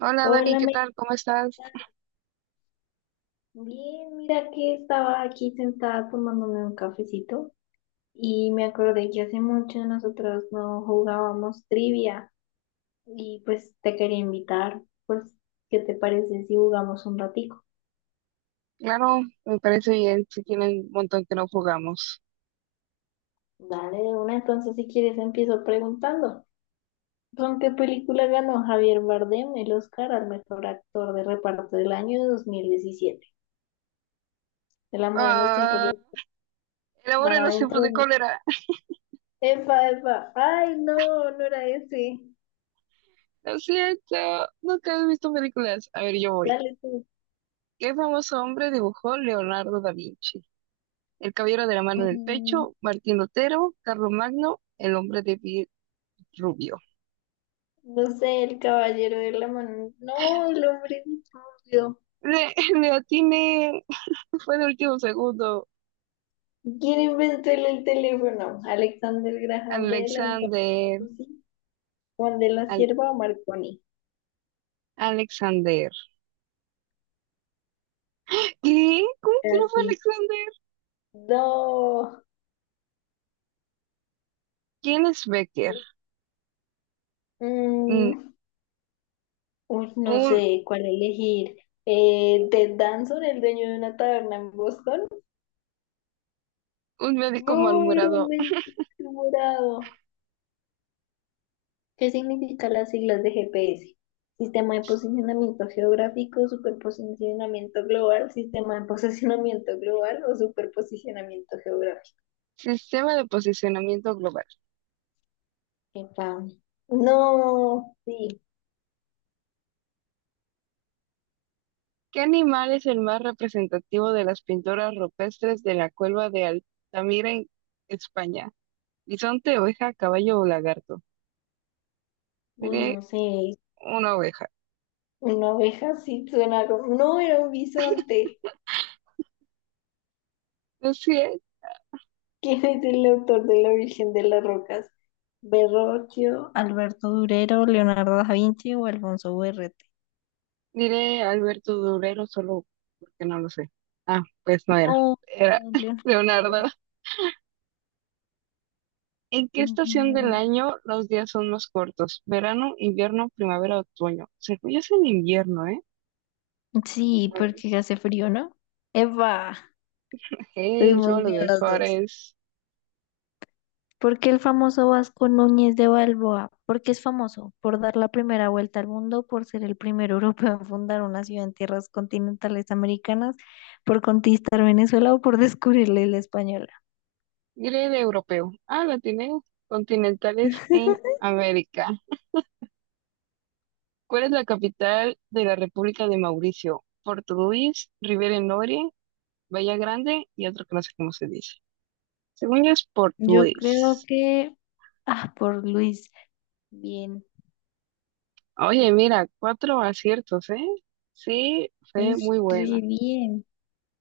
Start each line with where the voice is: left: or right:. right: Hola Dani,
left: Hola,
right: ¿qué tal? ¿Cómo estás?
left: bien, mira que estaba aquí sentada tomándome un cafecito y me acordé que hace mucho nosotros no jugábamos trivia y pues te quería invitar, pues, ¿qué te parece si jugamos un ratico?
right: Claro, me parece bien, si tienen un montón que no jugamos.
left: Dale, de una, entonces si quieres empiezo preguntando. ¿Con qué película ganó Javier Bardem el Oscar al mejor actor de reparto del año 2017? El amor en los tiempos
right: Ah,
left: de
right: el amor
left: mar
right: en los
left: adentro.
right: tiempos de cólera.
left: Epa, epa, ay, no, no era ese.
right: Lo siento, nunca he visto películas. A ver, yo voy.
left: Dale tú.
right: ¿Qué famoso hombre dibujó Leonardo da Vinci? El caballero de la mano en el
left: Mm,
right: pecho, Martín Lutero, Carlos Magno, el hombre de piel rubio.
left: No sé, el caballero de la mano. No, el hombre de dinosaurio.
right: Le, le atiné, fue de último segundo.
left: ¿Quién inventó el teléfono? Alexander Graham Bell, Antonio
right: Alexander,
left: Meucci, Juan de la
right: Al-
left: Cierva o Marconi.
right: Alexander. ¿Qué? ¿Cómo que no fue
left: Así.
right: Alexander?
left: No.
right: ¿Quién es Becker? Mm,
left: Mm, Uy, no
right: Un,
left: sé cuál elegir. Ted Danson, el dueño de una taberna en Boston.
right: un médico
left: No, era un
right: malhumorado.
left: médico morado. ¿Qué significan las siglas de GPS? Sistema de Posicionamiento Geográfico, Superposicionamiento Global, Sistema de Posicionamiento Global o Superposicionamiento Geográfico.
right: Sistema de posicionamiento global.
left: Epa. No, sí.
right: ¿Qué animal es el más representativo de las pinturas rupestres de la cueva de Altamira en España? ¿Bisonte, oveja, caballo o lagarto?
left: Uy,
right: Diré
left: no sé.
right: una oveja.
left: Una oveja sí suena como. No, era un bisonte.
right: No sé,
left: ¿Quién es el autor de La Virgen de las Rocas? Verrocchio, Alberto Durero, Leonardo da Vinci o Alfonso Berrete.
right: diré Alberto Durero solo porque no lo sé. Ah, pues no era.
left: No,
right: Era
left: Leonardo da
right: Leonardo. ¿En qué estación del
left: Vinci.
right: año los días son más cortos? ¿Verano, invierno, primavera, otoño? Según yo es en invierno, ¿eh?
left: Sí, porque hace frío, ¿no? Eva,
right: Hey,
left: estuvimos
right: solo
left: bien
right: de
left: las dos.
right: Juárez.
left: ¿Por qué el famoso Vasco Núñez de Balboa? ¿Por qué es famoso? Por dar la primera vuelta al mundo, por ser el primer europeo en fundar una ciudad en tierras continentales americanas, por conquistar Venezuela o por descubrir la isla española.
right: Diré de europeo. Ah, la tiene continentales en América. ¿Cuál es la capital de la República de Mauricio? Porto Luis, Rivera Noria, Bahía Grande y otro que no sé cómo se dice. Según yo es Porto
left: Yo creo
right: Luis.
left: que. Ah, por Luis. Bien.
right: Oye, mira, cuatro aciertos, ¿eh? Sí, fue
left: Pues
right: muy
left: re
right: buena.
left: bien.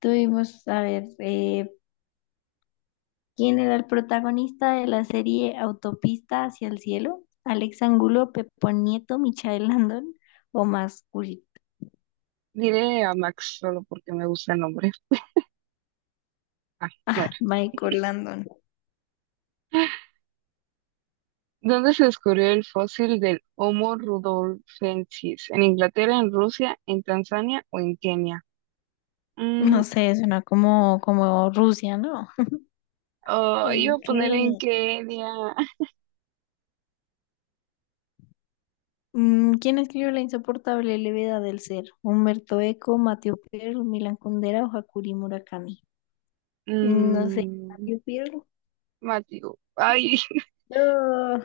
left: Tuvimos, a ver, ¿Quien era el protagonista de la serie Autopista hacia el cielo, Alex Angulo, Pepo Nieto, Michael Landon o más culpa?
right: Diré a Max solo porque me gusta el nombre. Ah, no,
left: Michael Landon.
right: ¿dónde se descubrió el fósil del Homo rudolfensis? ¿En Inglaterra, en Rusia, en Tanzania o en Kenia? Mm,
left: No sé, suena como Rusia, ¿no?
right: oh, iba
left: En
right: a poner en
left: Kenny.
right: Kenia.
left: ¿Quién escribió La insoportable levedad del ser? Humberto Eco, Mateo Perl, Milan Kundera o Hakuri Murakami. No sé,
right: Mm,
left: Mateo Perl.
right: Mateo. Ay,
left: No.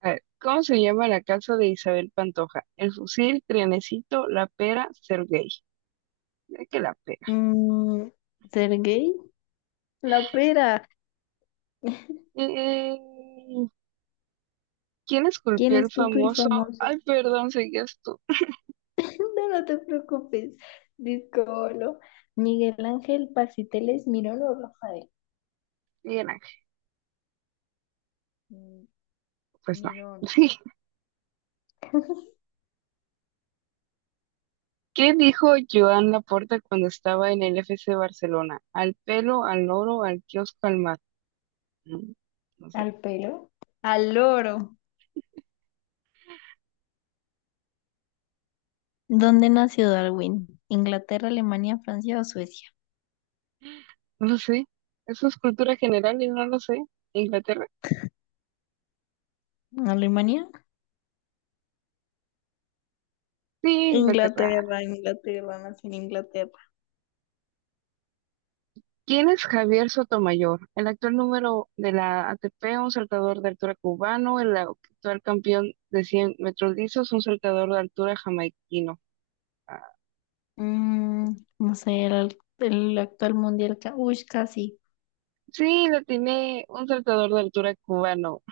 right: a ver, ¿cómo se llama la casa de Isabel Pantoja? El fusil, Trianecito, La Pera, Sergei. Ya que la pera.
left: mm, Sergei La Pera.
right: Eh, ¿Quién
left: ¿Quién
right: esculpió el
left: escupe el
right: famoso?
left: famoso?
right: Ay, perdón, seguías tú.
left: No, no te preocupes. Discolo. Miguel Ángel Pasiteles Mirón o Rafael.
right: Miguel Ángel.
left: Mm,
right: Pues no.
left: Mirón.
right: ¿Qué dijo Joan Laporta cuando estaba en el FC Barcelona? Al pelo, al oro, al kiosco, al mar. No, no sé,
left: Al pelo. Al loro. ¿Dónde nació Darwin? ¿Inglaterra, Alemania, Francia o Suecia?
right: no lo sé. Eso es cultura general y no lo sé. ¿Inglaterra?
left: ¿Alemania?
right: Sí, Inglaterra.
left: Inglaterra, Inglaterra, nací en Inglaterra.
right: ¿Quién es Javier Sotomayor? El actual número de la ATP, un saltador de altura cubano, el actual campeón de 100 metros lisos, un saltador de altura jamaiquino. Ah,
left: No sé, el actual mundial. Uy, casi.
right: sí, la tiene un saltador de altura cubano.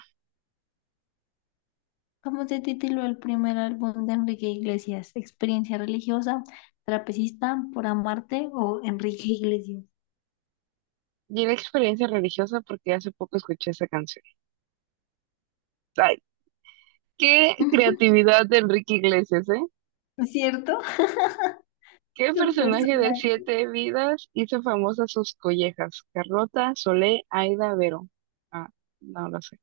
left: ¿Cómo se tituló el primer álbum de Enrique Iglesias? ¿Experiencia religiosa, trapecista, por amarte o Enrique Iglesias?
right: Y la experiencia religiosa porque hace poco escuché esa canción. Qué
left: ¿No
right: creatividad de Enrique Iglesias, ¿eh?
left: ¿Cierto?
right: ¿Qué
left: Los
right: personaje de
left: personajes.
right: Siete Vidas hizo famosas sus collejas? Carlota, Solé, Aida, Vero. Ah, no lo sé.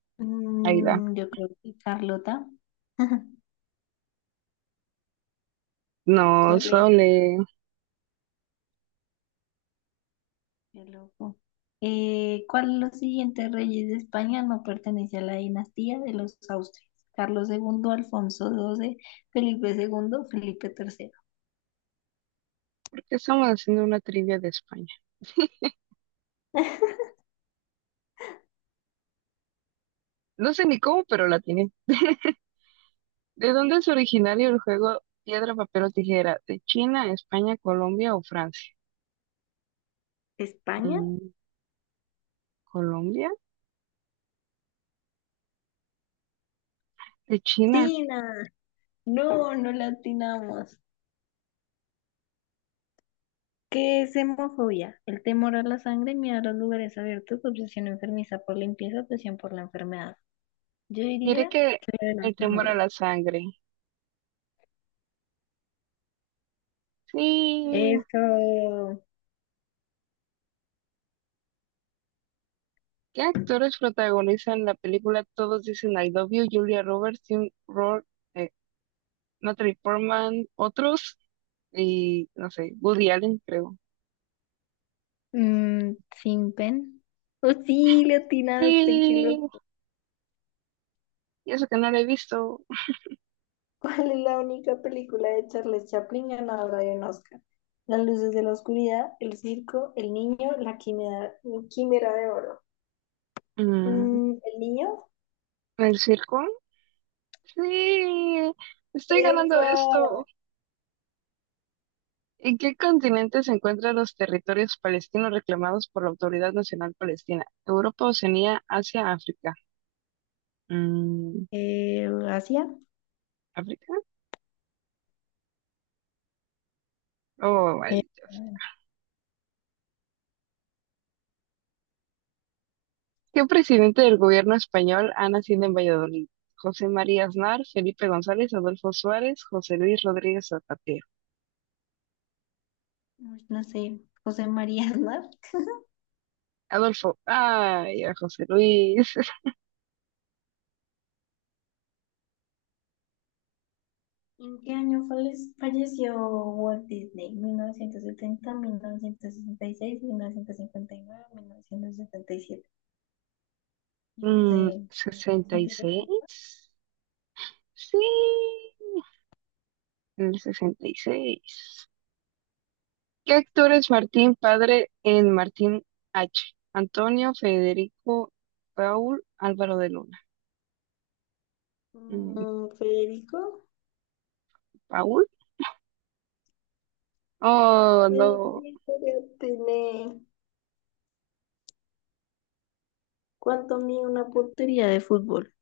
right: Aida.
left: Yo creo que Carlota.
right: No,
left: Chole,
right: Solé.
left: qué loco. ¿Cuál de los siguientes reyes de España no pertenece a la dinastía de los Austrias? Carlos II, Alfonso XII, Felipe II, Felipe III.
right: ¿Por qué estamos haciendo una trivia de España? No sé ni cómo, pero la tiene. ¿De dónde es originario el juego piedra, papel o tijera? ¿De China, España, Colombia o Francia?
left: ¿España?
right: Mm, ¿Colombia? ¿De China?
left: Tina, no, no la atinamos. ¿Qué es hemofobia? El temor a la sangre, miedo a los lugares abiertos, obsesión enfermiza por limpieza, obsesión por la enfermedad. Yo
right: Diré
left: diría
right: que
left: que lo de la
right: el temor a
left: sangre.
right: la sangre. Sí.
left: Eso.
right: ¿Qué actores protagonizan la película Todos dicen I love you? Julia Roberts, Tim Roth, eh, Natalie Portman, otros, y no sé, Woody Allen, creo.
left: Sin pen. Oh, sí, le atinaste, qué loco.
right: Sí, y eso que no lo he visto.
left: ¿Cuál es la única película de Charles Chaplin ganadora de un Oscar? Las luces de la oscuridad, El circo, El niño, La quimera, quimera de oro.
right: Mm,
left: ¿El niño?
right: ¿El circo? Sí, estoy ganando
left: ¡Epa!
right: esto. ¿En qué continente se encuentran los territorios palestinos reclamados por la Autoridad Nacional Palestina? Europa, Oceanía, Asia, África. Mm,
left: Asia.
right: ¿África? Oh, vale.
left: Eh,
right: ¿Qué presidente del gobierno español ha nacido en Valladolid? José María Aznar, Felipe González, Adolfo Suárez, José Luis Rodríguez Zapatero.
left: Uy, no sé, José María Aznar.
right: Adolfo, ay, a José Luis.
left: ¿En qué año falleció Walt Disney? ¿1970, 1966, mil novecientos cincuenta y nueve, 1977? Y no sé,
right: ¿Sesenta y
left: 170.
right: seis? Sí, el 66. ¿Qué actor es Martín Padre en Martín H? Antonio, Federico, Paul, Álvaro de Luna. Mm,
left: Federico,
right: ¿Paul? Oh, no.
left: Federico, ya tiene. ¿Cuánto mide una portería de fútbol?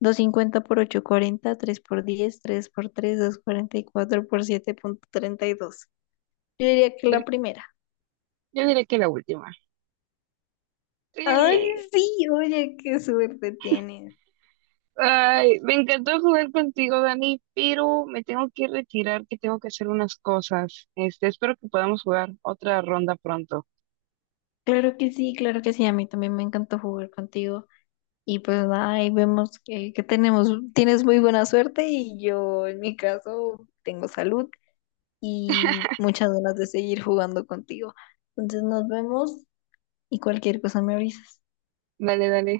left: 250 por 840, 3 por 10, 3 por tres, 244 por 7,32. Yo diría que la primera.
right: Yo diré que la última.
left: Ay,
right: Sí.
left: sí, oye, qué suerte tienes.
right: Ay, me encantó jugar contigo, Dani, pero me tengo que retirar, que tengo que hacer unas cosas. Este, espero que podamos jugar otra ronda pronto.
left: Claro que sí, claro que sí. A mí también me encantó jugar contigo. Y pues nada, ahí vemos que tienes muy buena suerte y yo en mi caso tengo salud y muchas ganas de seguir jugando contigo. Entonces nos vemos y cualquier cosa me avisas.
right: Dale, dale.